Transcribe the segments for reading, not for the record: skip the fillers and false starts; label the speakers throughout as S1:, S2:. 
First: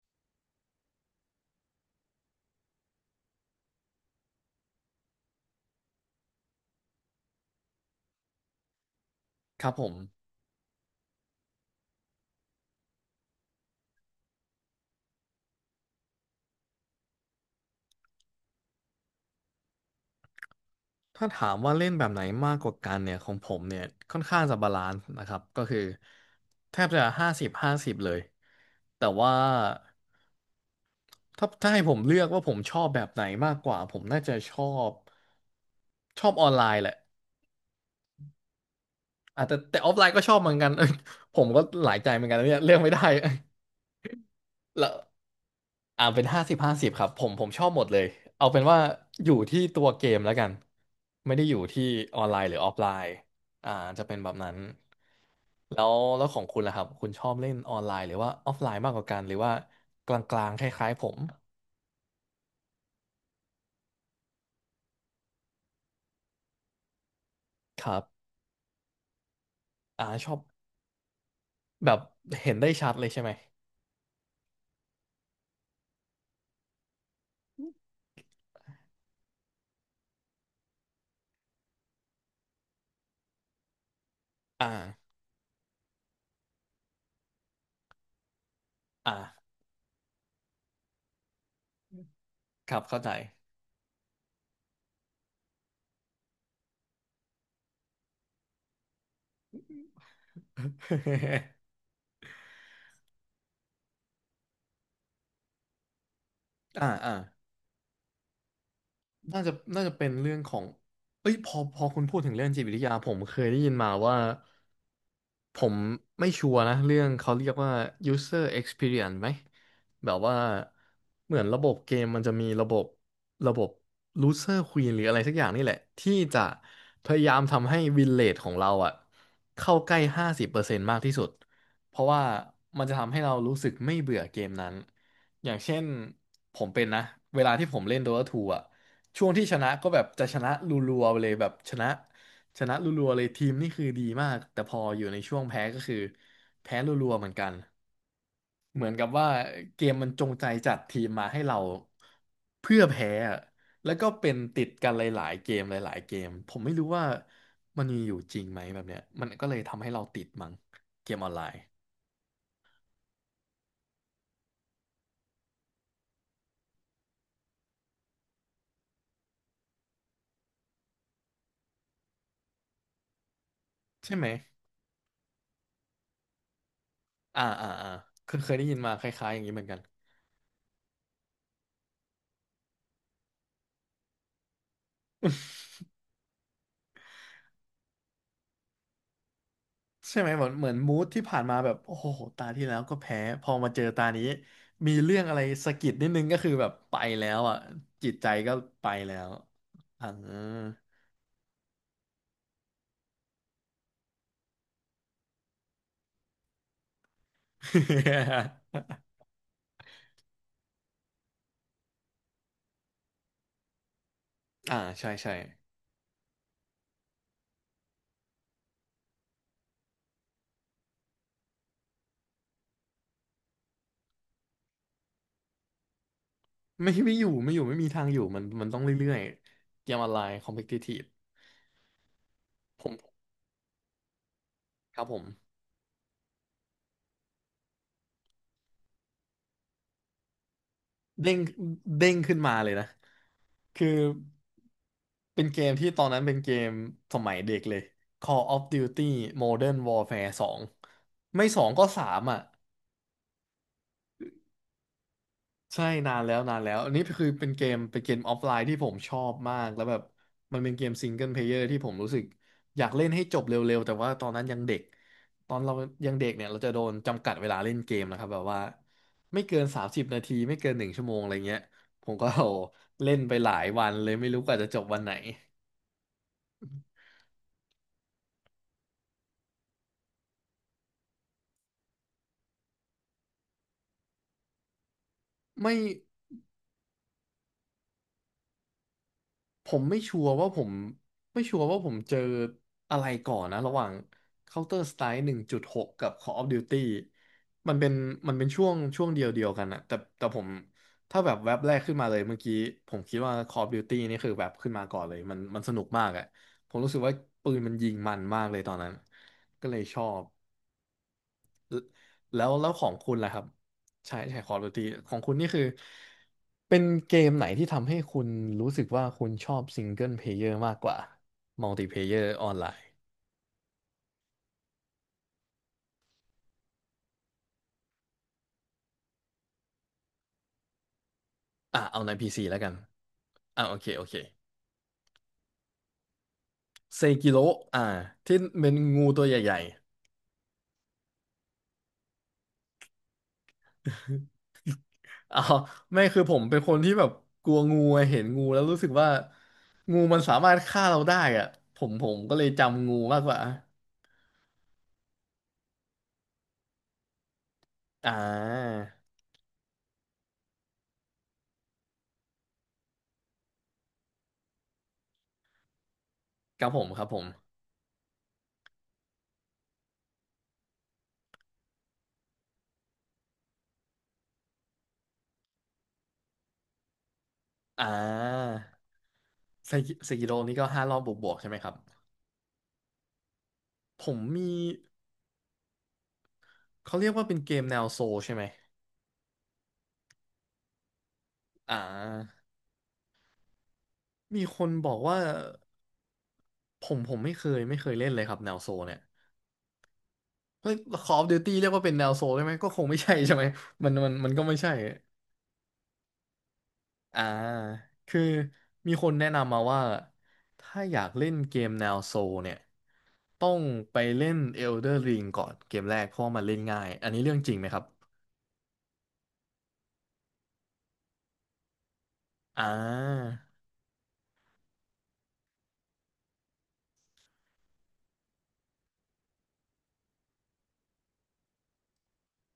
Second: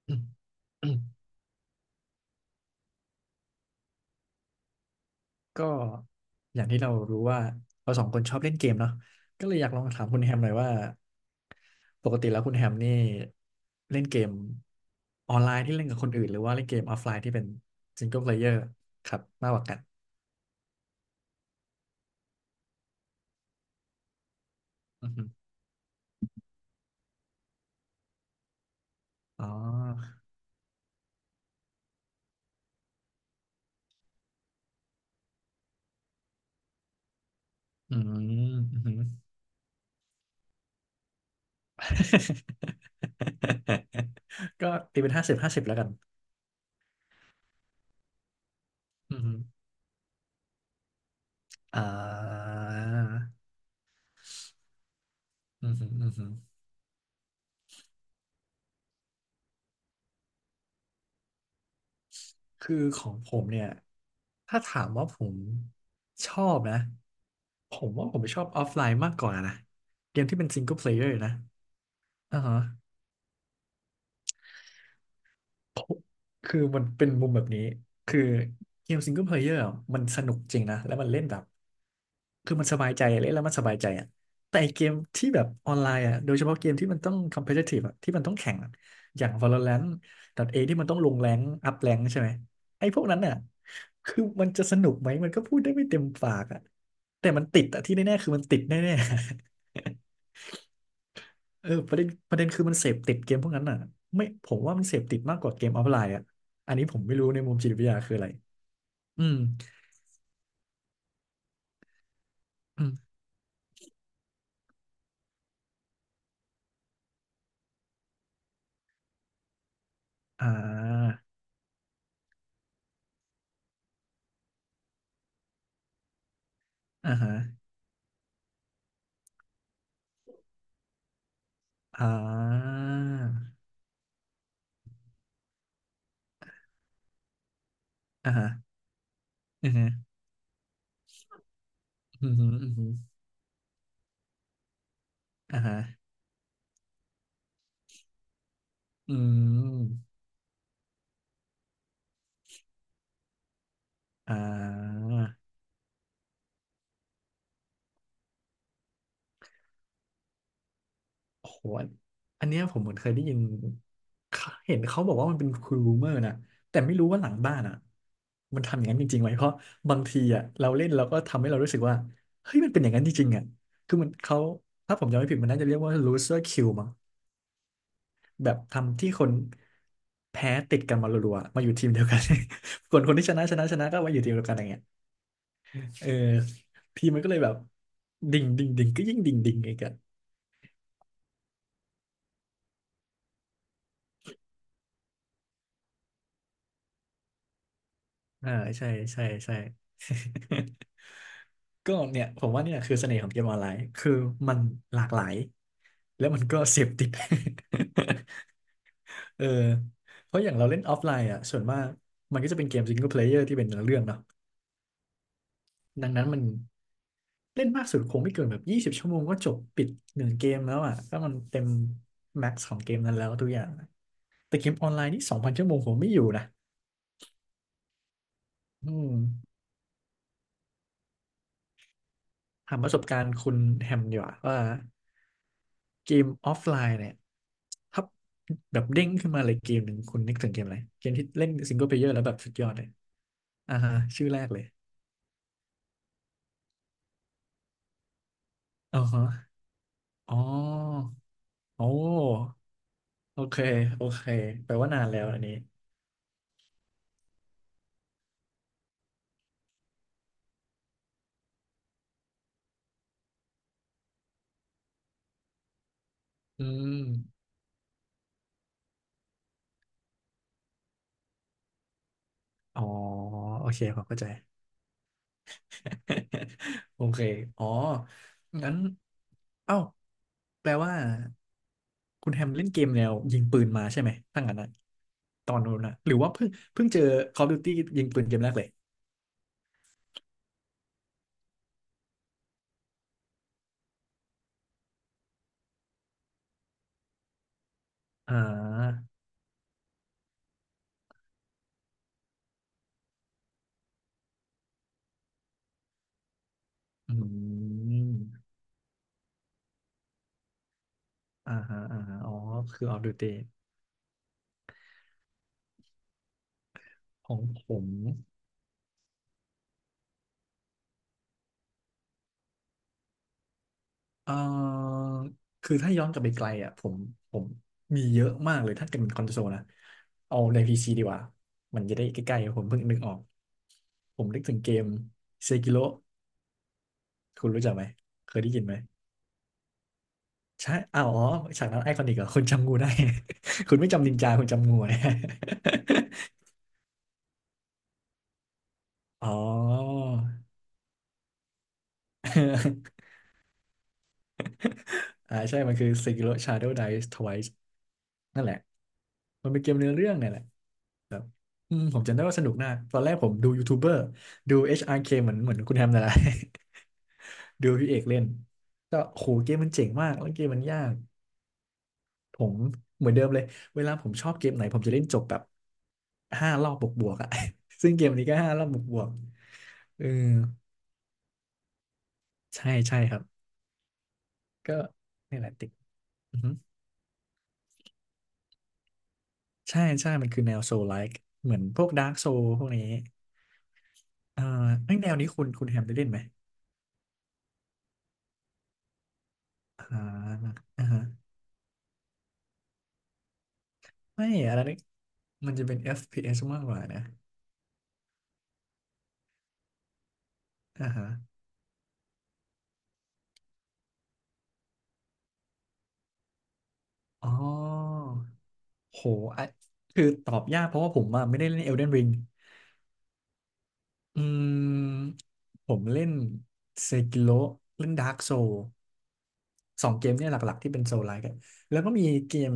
S1: อืมอืมก็อย่างที่เรารู้ว่าเราสองคนชอบเล่นเกมเนาะก็เลยอ
S2: ค
S1: ยา
S2: รั
S1: ก
S2: บ
S1: ล
S2: ผ
S1: อง
S2: ม
S1: ถามคุณแฮมหน่อยว่าปกติแล้วคุณแฮมนี่เล่นเกมออนไลน์ที่เล่นกับคนอื่นหรือว่าเล่นเกมออฟไลน์ที่เป็นซิงเกิลเพลเยอร์ครับมากกว่ากัน
S2: ถ้าถามว่าเล่นแบบไหนมากกว่ากันเนี่ยของผมเนี่ยค่อนข้างจะบาลานซ์
S1: อือฮึ
S2: นะครับก็คือแทบจะห้าสิบห้าสิบเลยแต่ว่า
S1: อ๋อ
S2: ถ้าให้ผมเลือกว่าผมชอบแบบไหนมากกว่าผมน่าจะบชอบออนไลน์แหละ
S1: อืมอือฮึ
S2: อาจจะแต่ออฟไลน์ก็ชอบเหมือนกัน เอ้ยผมก็หลายใจเหมือนกันนะเนี่ยเลือกไม่ได้
S1: ก็
S2: แล้ว
S1: ตีเป็นห้าสิบห้าสิบแล้วกัน
S2: เป็นห้าสิบห้าสิบครับผมชอบหมดเลยเอาเป็นว่า
S1: อือ
S2: อ
S1: ฮึ
S2: ยู่ที่ตัวเกมแล้วกันไม่ได้อยู่
S1: อ่
S2: ที่ออนไลน์
S1: า
S2: หรือออฟไลน์อ่าจะเป็นแบบนั้น
S1: อืม
S2: แล้
S1: อม
S2: ว
S1: อื
S2: แล้ว
S1: ม
S2: ของคุณล่ะครับคุณชอบเล่นออนไลน์หรือว่าออฟไลน์มากกว่ากันหรือว่ากลางๆคล้ายๆผม
S1: คือของผมเนี่ยถ้าถามว่าผมชอบนะผ
S2: ค
S1: ม
S2: รั
S1: ว่าผม
S2: บ
S1: ชอบออฟไลน์มากกว่านะ
S2: อ่า
S1: เกม
S2: ชอ
S1: ที่
S2: บ
S1: เป็นซิงเกิลเพลเยอร์นะ
S2: แบบ
S1: อ่า
S2: เห็
S1: ฮะ
S2: นได้ชัดเลยใช่ไหม
S1: คือมันเป็นมุมแบบนี้ คือเกมซิงเกิลเพลเยอร์มันสนุกจริงนะ แล้วมันเล่นแบบ คือมันสบายใจเล่นแล้วมันสบายใจอ่ะแต่
S2: อ่า
S1: ไอ้เกมที่แบบออนไลน์อ่ะโดยเฉพาะเกมที่มันต้อง competitive อ่ะที่มันต้องแข่งอะอย่าง
S2: อ่า
S1: Valorant .A ทเอที่มันต้องลงแรงอัพแรงใช่ไหม
S2: ครับ
S1: ไอ้พ
S2: เข้า
S1: วก
S2: ใจ
S1: นั้นอ่ะคือมันจะสนุกไหม มันก็พูดได้ไม่เต็มปากอ่ะแต่มันติดอ่ะที่แน่ๆคือมันติดแน่ เออประเด็นคือมันเสพติดเกมพวกนั้นอ่ะไม่ผมว่ามันเสพติดมากกว่าเกมออฟไลน์อ่ะอัน
S2: อ่า
S1: นี้ผม
S2: อ่า
S1: ไม่รู้ในมุมจิตวิทยาคืออะไรอืม
S2: น่าจะน่าจะเป็นเรื่องของ เอ้ยพอคุณพูดถึงเรื่องจิตวิท
S1: อื
S2: ยา
S1: ม
S2: ผมเคยได้ยินมาว่าผมไม่ชัวร์นะเรื่องเขาเรียกว่า user experience ไหมแบบว่า
S1: อ่า
S2: เหมือนระบบเกมมันจะมีระบบระบบ loser queen หรืออะไรสักอย่างนี่แหละที่จะพ
S1: อ่า
S2: ยา
S1: ฮะ
S2: ยามทำให้ win rate ของเราอะเข้าใกล้50%มากที่สุดเพ
S1: อ่
S2: ราะว่า
S1: า
S2: มันจะทำให้เรารู้สึกไม่เบื่อเกมนั้นอย่างเช่นผมเป็นนะเวลาที่ผมเล่น Dota
S1: อ่า
S2: 2
S1: ฮะ
S2: อ่ะ ช่วงที่ชนะ
S1: อือฮึ
S2: ก็แบบจะชนะรัวๆไปเลยแบบชนะ
S1: อือฮึ
S2: ช
S1: อือ
S2: นะ
S1: ฮึ
S2: รัวๆเลยทีมนี่คือดีมากแต่พออยู่ในช่วง
S1: อ่า
S2: แพ้
S1: ฮะ
S2: ก็คือแพ้รัวๆเหมือนกันเหมือนกับ
S1: อื
S2: ว่าเกมมัน
S1: ม
S2: จงใจจัดทีมมาให้เราเพื่อแพ้อะแล้วก็เป็
S1: อ่
S2: นติดกันหลายๆ
S1: า
S2: เกมหลายๆเกมผมไม่รู้ว่ามันมีอยู่จริงไหมแบบเนี้ยมันก็เลยทำให้เราติดมั้งเกมออนไล
S1: โอ้
S2: น์
S1: โหอันเนี้ยผมเหมือนเคยได้ยินเขาเห็นเขาบอกว่ามันเป็นคูรูเมอร์นะแต่ไม่รู้ว่าหลังบ้านอ่ะมันทำอย่างนั้นจริงๆไหมเพราะบางทีอ่ะเราเล่นเราก็ทำให้เรารู้สึกว่าเฮ้ยมันเป็นอย่างนั้นจริงๆอ่ะคือมัน
S2: ใช่ไหม
S1: เขา ถ้าผมจำไม่ผิดมันน่าจะเรียกว่า loser kill มั้ง
S2: อ่าอ่าอ่าเคย
S1: แบ
S2: เคย
S1: บ
S2: ได้ยินมา
S1: ทำ
S2: ค
S1: ที่ค
S2: ล้าย
S1: น
S2: ๆอย่างนี้เหมือนกัน
S1: แพ้ติดกันมารัวๆมาอยู่ทีมเดียวกัน คนคนที่ชนะชนะชนะก็มาอยู่ทีมเดียวกันอย่างเงี้ยเออทีมมันก็เลยแบบดิ่งดิ่งดิ่งก็ยิ่งดิ่งดิ่งอีกอ่ะ
S2: ใช่ไหมเหมือนมูดที่ผ่านมาแบบโอ้โหตาที่แล้วก็แพ้พอมาเจอตานี้มีเรื่องอะไรสะกิดนิดนึงก็คือแบบไปแล้วอ่ะจิตใจ
S1: อ่า
S2: ก็ไป
S1: ใช่
S2: แล้
S1: ใช่
S2: ว
S1: ใช่
S2: อ่า
S1: ก็เนี่ยผมว่าเนี่ยคือเสน่ห์ของเกมออนไลน์คือมันหลากหลายแล้วมันก็เสพติด เออเพราะอย่างเราเล่นออฟไลน์อ่ะส่วนมากมันก็จะเป็นเกมซิงเกิลเพลเยอร์ที่เป็นเนื้อเรื่องเนาะ
S2: อ่าใช่ใช่
S1: ดังนั้นมันเล่นมากสุดคงไม่เกินแบบ20 ชั่วโมงก็จบปิดหนึ่งเกมแล้วอ่ะถ้ามันเต็มแม็กซ์ของเกมนั้นแล้วทุกอย่างแต่เกมออนไลน์นี่2,000 ชั่วโมงผมไม่อยู่นะ
S2: ไม่อยู่ไม่มีทางอยู่มันต้อง
S1: อื
S2: เรื่
S1: ม
S2: อยๆเกมออนไลน์คอมเพทิทีฟ
S1: ถาม
S2: ผ
S1: ประสบ
S2: ม
S1: การณ์คุณแฮมดีกว่าว่า
S2: ครับผม
S1: เกมออฟไลน์เนี่ยถ้าแบบเด้งขึ้นมาเลยเกมหนึ่งคุณนึกถึงเกมอะไรเกมที่
S2: เด้ง
S1: เล่นซิงเกิลเพลเยอ
S2: เด้
S1: ร์
S2: ง
S1: แล้วแบ
S2: ขึ้
S1: บ
S2: น
S1: สุ
S2: มา
S1: ดย
S2: เล
S1: อด
S2: ย
S1: เล
S2: นะ
S1: ยอ่า
S2: คือ
S1: ฮะชื่อแรกเลย
S2: เป็นเกมที่ตอนนั้นเป็นเกมสมัยเด็กเลย Call of
S1: อ๋อ
S2: Duty
S1: ฮะ
S2: Modern Warfare
S1: อ๋อ
S2: 2ไม่สองก็
S1: โอ้
S2: สามอ่ะ
S1: โอเคโอเคแปลว่านานแล้วอันนี้
S2: ใช่นานแล้วนานแล้วอันนี้คือเป็นเกมออฟไลน์ที่ผมชอบมากแล้วแบบมันเป็นเกมซิงเกิลเพลเยอร์ที่ผมรู้สึกอยากเล่นให้จบเร็วๆแต่ว่าตอนนั้นยังเด็กตอนเรายังเด็กเนี่ยเรา
S1: อื
S2: จะโด
S1: ม
S2: นจำกัดเวลาเล่นเกมนะครับแบบว่าไม่เกิน30นาทีไม่เกินหนึ่งชั่วโมงอะไรเงี้ยผมก็
S1: อ๋อ
S2: เล่นไปหลาย
S1: โอเค
S2: วัน
S1: ผม
S2: เลย
S1: เข้าใจ
S2: ไม่รู้กว่าจะจบวันไหน
S1: โอเคอ๋องั้นเอ้าแปลว่า คุณแฮมเล่นเกมแนวยิงปืนมาใช่ไหมตั้งงั้นนะตอน
S2: ไม่
S1: นู้นนะหรือว่าเพิ่งเจอ Call of Duty ยิงปืนเกมแรกเลย
S2: ผมไม่ชัวร์ว่าผมไม่ชัวร์ว่าผมเจออะไรก่อนนะระหว่าง Counter Strike 1.6กกับ Call of Duty มันเป็นมั
S1: อ่
S2: นเป็นช่วงช่
S1: า
S2: วงเดียวกันอะแต่ผมถ้าแบบแว็บแรกขึ้นมาเลยเมื่อกี้ผมคิดว่า Call of Duty นี่คือแบบขึ้นมาก่อนเลยมันสนุกมากอะผมรู้สึกว่า
S1: อื
S2: ปืนมันยิงมันมาก
S1: ม
S2: เลยตอนนั้นก็เลยชอบ
S1: อ่าฮะอ่าฮะอ๋อ
S2: แล้วข
S1: คื
S2: อ
S1: อ
S2: ง
S1: Call of
S2: คุณ
S1: Duty
S2: ล่ะครับใช่ใช่ Call of Duty ของคุณนี่คือเป็นเก
S1: ข
S2: ม
S1: อง
S2: ไหนที่
S1: ผม
S2: ทำให้คุณรู้สึกว่าคุณชอบซิงเกิลเพลเยอร์มากกว่ามัลติเพลเยอร์ออนไลน์
S1: เอ่อคือถ้าย้อนกลับไปไกลอ่ะผมมีเยอะมากเลยถ้าเกิดเป็นคอนโซลนะเอาใน PC ดีกว่า
S2: อ่ะ
S1: มันจะ
S2: เอา
S1: ได้
S2: ใน
S1: ใกล้
S2: PC แล้
S1: ๆผ
S2: ว
S1: ม
S2: กัน
S1: เพิ่งนึกออก
S2: อ่ะโอเคโอเค
S1: ผมนึกถึงเกมเซกิโ o
S2: เซกิโร
S1: คุณรู้จักไหม
S2: อ่ะ
S1: เค
S2: ที่
S1: ยได้ยิน
S2: เป็
S1: ไหม
S2: นงูตัวใหญ่
S1: ใช่อ้าวอ๋อฉากนั้นไอคอนิกเหรอคุณจำงูได้ คุณไม่จำนินจาคุณจำงูนะ
S2: ๆอ๋อไม่คือผมเป็นคนที่แบบกลัวงูอะเห็นงูแล้วรู้สึกว่า
S1: อ๋อ
S2: งูมันสามารถฆ่าเราได้อ่ะผมก็เลยจำงู มากกว่า
S1: อ่าใช่ มันคือ Sekiro Shadow Dies Twice
S2: อ่
S1: นั่นแหละ
S2: า
S1: มันเป็นเกมเนื้อเรื่องเนี่ยแหละอืมผมจำได้ว่าสนุกมากตอนแรกผมดูยูทูบเบอร์ดู HRK เคเหมือนคุณแฮมนั่นแหละ
S2: ครับผมครับผม
S1: ดูพี่เอกเล่น ก็โหเกมมันเจ๋งมากแล้วเกมมันยาก ผมเหมือนเดิมเลย เวลาผมชอบเกมไหนผมจะเล่นจบแบบห้ารอบบวกๆอะ
S2: อ่
S1: ซึ่งเกมนี้ก็5 รอบบ
S2: า
S1: วกๆเออ
S2: เซกิโรนี่ก็ห้ารอบบวกๆใช่ไหมครับ
S1: ใช่ใช่ครับ
S2: ผมมี
S1: ก็นี่แหละติกอือฮึ
S2: เขาเรียกว่าเป็นเกมแนวโซลใช่ไหม
S1: ใช่ใช่มันคือแนวโซลไลค์เหมือน
S2: อ่
S1: พวกดาร์กโซ
S2: า
S1: พวกนี้
S2: มี
S1: อ่า
S2: คนบ
S1: ไอ้
S2: อ
S1: ย
S2: ก
S1: แนว
S2: ว่า
S1: นี้คุณแฮมได้เล่นไหม
S2: ผมไม่เคยเล่นเลยครับแนวโซลเนี่ย
S1: อ่า
S2: เฮ้ย
S1: อ่าฮะ
S2: Call of Duty เรียกว่าเป็นแนวโซลได้ไหมก็คงไม่ใช่ใช่ไหม มันมัน
S1: ไม่
S2: มันก็
S1: อะ
S2: ไม่
S1: ไร
S2: ใช่
S1: นี่มันจะเป็น FPS มากกว่านะ
S2: อ่าคือมีคนแนะนำมาว่าถ้า
S1: อ่า
S2: อยา
S1: ฮะ
S2: กเล่นเกมแนวโซลเนี่ยต้องไปเล่น Elder Ring ก่อนเกมแรกเพราะว่ามันเล่นง่ายอันนี้
S1: อ๋อ
S2: เรื่องจริงไหมครับ
S1: โหอ่ะคือตอบยากเพราะว่าผมอะไม่ได้เล่น Elden Ring
S2: อ่า
S1: อืมผมเล่นเซกิโ o เล่นดาร์กโซสองเกมเนี่ยหลักๆที่เป็นโซลไลค์แล้วก็มีเกม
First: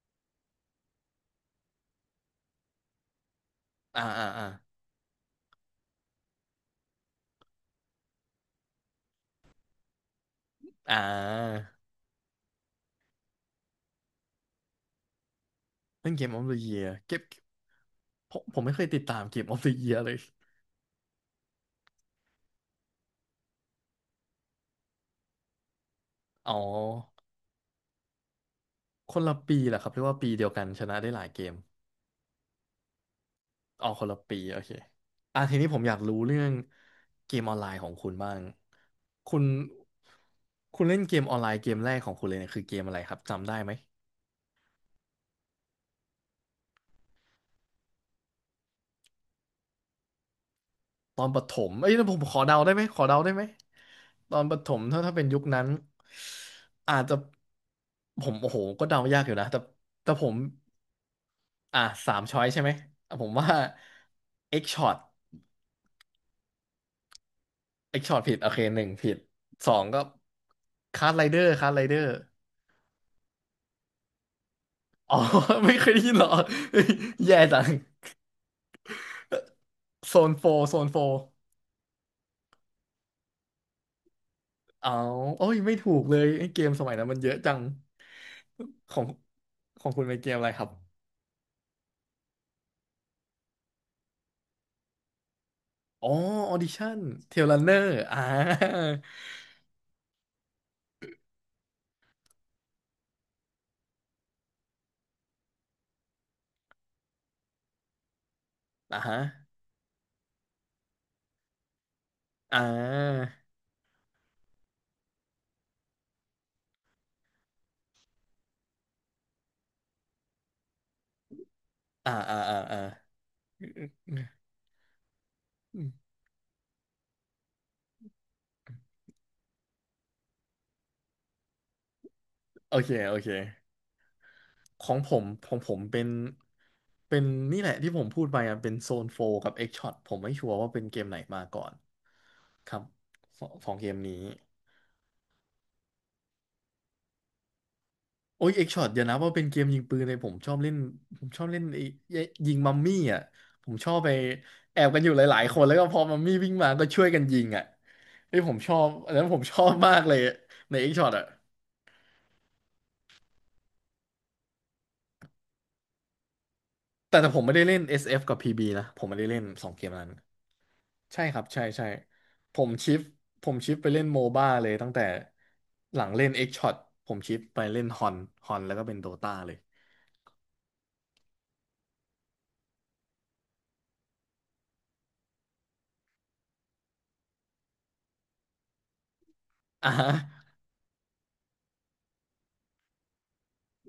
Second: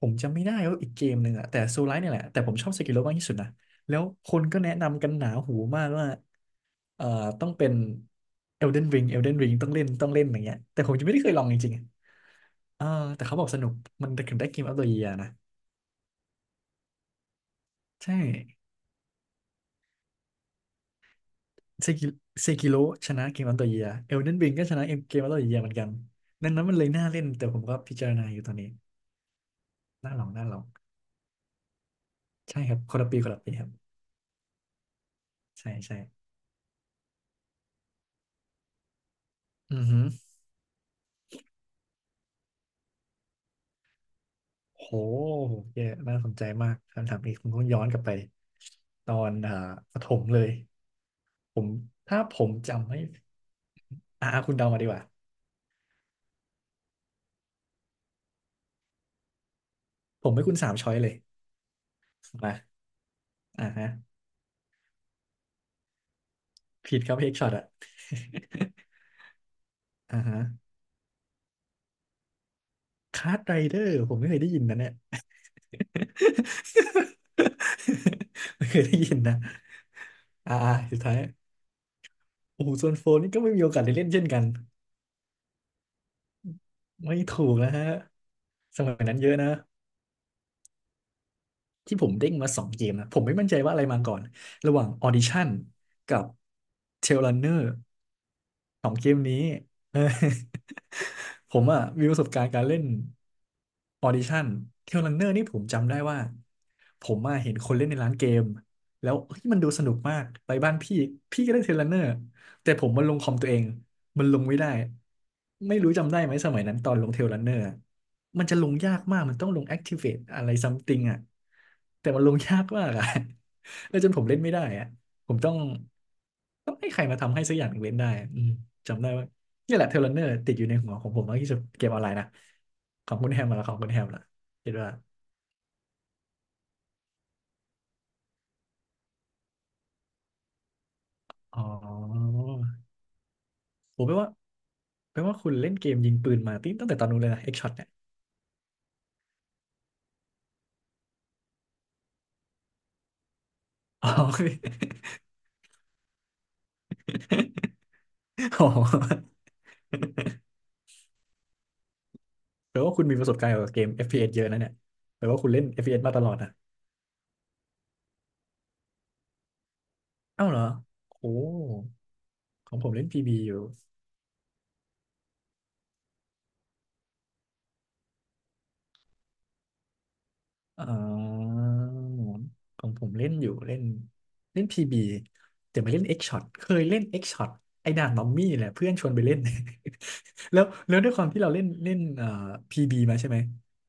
S1: ผมจำไม่ได้ว่าอีกเกมหนึ่งอะแต่โซลไลท์เนี่ยแหละแต่ผมชอบเซกิโรมากที่สุดนะแล้
S2: อ่า
S1: ว
S2: อ่า
S1: คน
S2: อ่า
S1: ก็แนะนำกันหนาหูมากว่าเอ่อต้องเป็น Elden Ring Elden Ring ต้องเล่นต้องเล่นอย่างเงี้ยแต่ผ
S2: อ่
S1: มยังไม่ได้เคยลองจริงๆ
S2: า
S1: อะเออแต่เขาบอกสนุกมันถึงได้เกมอั t ตัวเยียนะ
S2: เล่นเกมออฟเดอียเก็บ
S1: ใช่
S2: ผมไม่เคยติดตามเกมออฟเดอียเลย
S1: เซกิเซกิโรชนะเกมอั t ตัวเยีย Elden Ring ก็ชนะเกมอั t ตัวเยียเหมือนกันดั
S2: อ๋อ
S1: งนั้นมันเลยน่าเล่นแต่ผมก็พิจารณาอยู่ตอนนี้
S2: คนละปีแหละครับเรีย
S1: น่า
S2: ว่า
S1: ลอ
S2: ปี
S1: ง
S2: เดี
S1: น่า
S2: ยว
S1: ลอ
S2: กั
S1: ง
S2: นชนะได้หลายเกม
S1: ใช่ครับคนละปีคนละปีครับ
S2: อ๋อคนละปีโอเคอ่ะทีนี้
S1: ใช่
S2: ผมอยา
S1: ใช่
S2: กรู้เรื่องเกมออนไลน์ของคุณบ้างคุณ
S1: อือฮึ
S2: คุณเล่นเกมออนไลน์เกมแรกของคุณเลยเนี่ยคือเกมอะไรครับจำได้ไหม
S1: โหเยอะน่าสนใจมากคำถามนี้ผมต้องย้อนกลับไปตอนประถมเลย
S2: ตอนประถ
S1: ผม
S2: มเอ้ยแล้วผ
S1: ถ้า
S2: มข
S1: ผ
S2: อ
S1: ม
S2: เดาได้ไหม
S1: จำ
S2: ข
S1: ไม่
S2: อเดาได้ไหมตอน
S1: คุ
S2: ป
S1: ณ
S2: ระถ
S1: เดามา
S2: ม
S1: ดีก
S2: ถ้า
S1: ว่า
S2: ถ้าเป็นยุคนั้นอาจจะผมโอ้โหก็เดายากอยู่นะแต่ผ
S1: ผม
S2: ม
S1: ให้คุณสามช้อยเลย
S2: อ่ะสามช้อย
S1: มา
S2: ใช่ไหมอ่ะผมว่า
S1: อ่าฮะ
S2: X shot
S1: ผิดครับเฮกช็อตอะ
S2: X shot ผิดโอเคหนึ่งผิดสองก็
S1: อ่าฮะ
S2: คาร์ d ไรเดอร์ คาร์ d ไรเดอร์
S1: คาร์ดไรเดอร์ผมไม่เคยได้ยินนะเนี่ย
S2: อ๋อ ไม่เคยได้ยินเหรอเฮ้ยแย่จัง
S1: ไม่เคยได้ยินนะ
S2: โซนโฟ
S1: อ่า
S2: โซนโฟ
S1: สุดท้ายโอ้โหส่วนโฟนนี่ก็ไม่มีโอกาสได้เล่นเช่นกัน
S2: เอาโอ้ยไม่ถูกเลยไอ้เกมสมัยนั้น
S1: ไม่
S2: มันเยอะ
S1: ถู
S2: จั
S1: ก
S2: ง
S1: นะฮะส
S2: ข
S1: มั
S2: อ
S1: ย
S2: ง
S1: นั้นเยอะนะ
S2: ของคุณเป็นเกมอะไรครับ
S1: ที่ผมเด้งมาสองเกมนะผมไม่มั่นใจว่าอะไรมาก่อนระหว่าง Audition
S2: อ๋อ
S1: กับ
S2: ออดิชั่น
S1: Tail
S2: เทล l ั
S1: Runner
S2: นเนอร์อ่า
S1: เออ ผมอ่ะมีประสบการณ์การเล่นออดิชั่นเทรลรันเนอร์นี่ผมจำได้ว่าผมอะเห็นคนเล่นในร้านเกม
S2: อ่า
S1: แล้ว
S2: ฮะ
S1: เฮ้ยมันดูสนุกมากไปบ้านพี่พี่ก็เล่นเทรลรันเนอร์
S2: อ่า
S1: แต่ผมมันลงคอมตัวเองมันลงไม่ได้ไม่รู้จำได้ไหมสมัยนั้นตอนลงเทรลรันเนอร์มันจะลงยากมากมันต้องลง Activate อะไรซัมติงอ่ะแต่
S2: อ่า
S1: มันล
S2: อ่า
S1: ง
S2: อ่า
S1: ยาก
S2: อ่า
S1: มากอ่ะ แล้วจนผมเล่นไม่ได้อ่ะ ผมต้องให้ใครมาทำให้สักอย่างหนึ่งเว้นได้อืมจำได้ว่านี่แหละเทเลเนอร์ติดอยู่ในหัวของผมมากที่สุดเกมออนไลน์นะ
S2: โอเค
S1: ขอ
S2: โอ
S1: งคุ
S2: เค
S1: ณแฮมมาแล้วของคุณแฮมล่ะคิด
S2: ข
S1: ว่า
S2: องผมของผมเป็น เป็นนี่แหละที่ผมพูดไปอ่ะเป็นโซนโฟกับเอ็กช็อตผมไม่ชัวร์ว่าเป็นเกมไหนมา
S1: อ๋อ
S2: ก่อนครับสองเกม
S1: ผมแปล
S2: นี้
S1: ว่าแปลว่าคุณเล่นเกมยิงปืนมาตั้งแต่ตอนนู้นเลยนะเอ็กช็อตเนี่ย
S2: โอ้ยเอ็กช็อตเดี๋ยวนะว่าเป็นเกมยิงปืนเลยผมชอบเล่นผมชอบเล่นไอ้ยิงมัมมี่อ่ะผมชอบไป
S1: อ๋อ
S2: แอบกันอยู่หลายๆคนแล้วก็พอมัมมี่วิ่งมาก็ช่วยกันยิงอ่ะไอ้ยผม
S1: อ๋อ
S2: ชอบอันนั้นผมชอบมากเลยในเอ็กช็อตอ่ะ
S1: แปลว่าคุณมีประสบการณ์เกี่ยวกับเกม FPS เอสเยอะนะเนี่ยแปลว่าคุณเล่น FPS มาตลอดนะ
S2: แต่ผมไม่ได้เล่น SF กับ PB นะผมไม่ได้เล่นสองเกมนั้น
S1: เอ้าวเหรอ
S2: ใช่
S1: โอ้
S2: ครับใช่ใช่ผม
S1: ของผ
S2: ชิ
S1: ม
S2: ฟ
S1: เล่น PB
S2: ผ
S1: อ
S2: ม
S1: ยู่
S2: ชิฟไปเล่นโมบ้าเลยตั้งแต่หลังเล่น X Shot ผมชิฟไปเล่นฮอนฮอนแล้วก็เป็นโดตาเลย
S1: อ๋อของผมเล่นอยู่เล่นเล่นพีบีแต่ไม่เล่นเอ็กช็อตเคยเล่นเอ็กช็อตไอ้ด่านมัมมี่แหละเพื่อนชวนไปเล่น
S2: อ่าฮะ
S1: แล้วด้วยความที่เราเล่นเล่นพีบีมาใช่ไหม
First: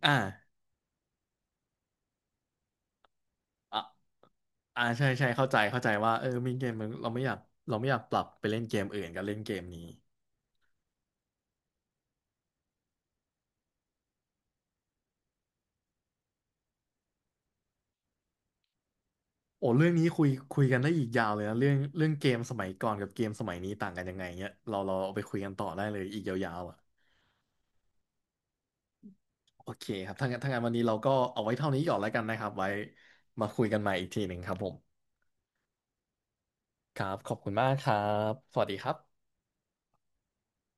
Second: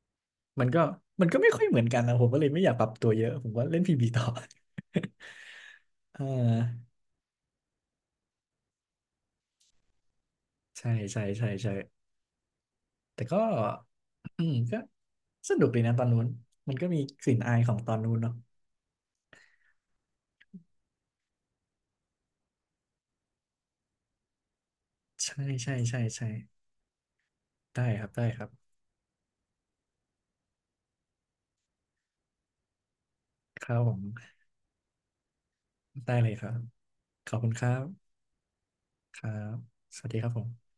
S2: อ่า
S1: มันก็มันก็ไม่ค่อยเหมือนกันนะผมก็เลยไม่อยากปรับตัวเยอะผมก็
S2: อ่า
S1: เล่นพีบีต่อ
S2: อ่าใช่ใช่เข้าใจว่า
S1: อ่า
S2: เออมีเกมมันเราไม่อยากปรับไปเล่นเกมอื่นกับเล่นเกมนี้
S1: ใช่ใช่ใช่ใช่แต่ก็อืมก็สนุกดีนะตอนนู้นมันก็มีกลิ่นอายของตอนนู้นเนาะ
S2: โอ้เรื่องนี้คุยกันได้อีกยาวเลยนะเรื่องเกมสมัยก่อนกับเกมสมัยนี้ต่างกันยังไงเนี้ยเราเอาไปคุย
S1: ใช่
S2: กันต่อ
S1: ใช่
S2: ได้เล
S1: ใช่
S2: ยอีก
S1: ใช่
S2: ยาวๆอ่ะ
S1: ได้ครับได้ครับ
S2: โอเคครับถ้างั้นวันนี้เราก็เอาไว้เท่านี้ก่อนแล้วกันนะครับไว้มาคุย
S1: ครั
S2: กัน
S1: บ
S2: ให
S1: ผ
S2: ม่อีกทีห
S1: ม
S2: นึ่งครับผม
S1: ได้เลยครับ
S2: ครับข
S1: ข
S2: อ
S1: อ
S2: บ
S1: บคุ
S2: คุณ
S1: ณค
S2: มา
S1: รั
S2: กครั
S1: บ
S2: บ สวัสดีครับ
S1: ครับ สวัสดีครับผม